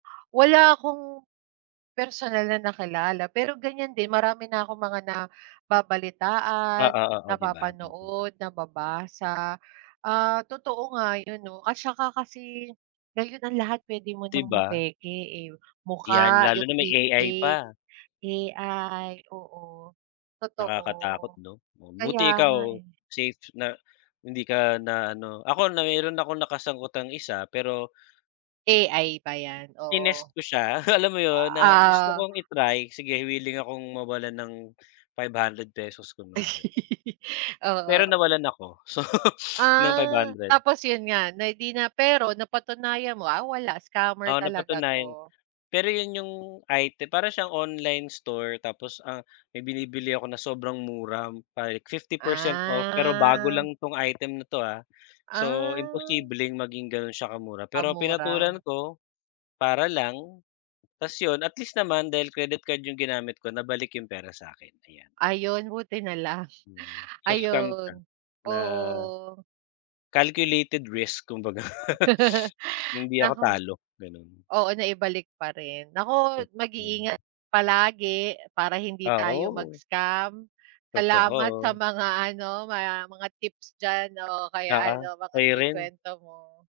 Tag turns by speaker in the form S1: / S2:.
S1: Wala akong personal na nakilala pero ganiyan din marami na akong mga nababalitaan,
S2: Oo, oo 'di ba? Mm.
S1: napapanood, nababasa. Ah, totoo nga 'yon 'no at saka kasi ngayon ang lahat puwede mo
S2: 'Di
S1: ng
S2: ba?
S1: mapeke, eh.
S2: Yan
S1: Mukha,
S2: lalo
S1: yung
S2: na may
S1: deep
S2: AI
S1: fake,
S2: pa.
S1: AI oo, totoo.
S2: Nakakatakot 'no? Buti
S1: Kaya
S2: ikaw
S1: nga, eh.
S2: safe na hindi ka na ano ako na mayro'n akong nakasagutang isa pero
S1: AI ba yan?
S2: tinest
S1: Oo.
S2: ko siya alam mo 'yon? Na gusto
S1: Ah
S2: kong i-try, "Sige willing akong mawalan ng 500 pesos kunwari." Pero
S1: Oo.
S2: nawalan ako so ng five
S1: Ah,
S2: hundred.
S1: tapos 'yon nga na di na pero napatunayan mo, ah, wala scammer
S2: Oo,
S1: talaga
S2: napatunayan.
S1: 'to.
S2: Pero 'yon yung item para siyang online store tapos ang may binibili ako na sobrang mura pa 50% off pero bago
S1: Ah.
S2: lang tong item na to, ah. So,
S1: Ah.
S2: imposibleng maging gano'n siya ka-mura.
S1: Ang
S2: Pero
S1: mura.
S2: pinatulan ko, para lang tas 'yon at least naman dahil credit card yung ginamit ko nabalik yung pera sa akin, ayan.
S1: Ayun buti na lang.
S2: Hmm. So, scam siya
S1: Ayun,
S2: na
S1: oo.
S2: Calculated risk kumbaga. Hindi ako
S1: Naku.
S2: talo, gano'n.
S1: Oo naibalik pa rin nako
S2: Totoo.
S1: mag-iingat palagi para hindi
S2: Ah,
S1: tayo
S2: oo.
S1: mag-scam, salamat sa
S2: Totoo.
S1: mga ano, mga mga tips diyan o kaya
S2: Oo,
S1: ano mga
S2: sa'yo rin.
S1: na-ikwento mo.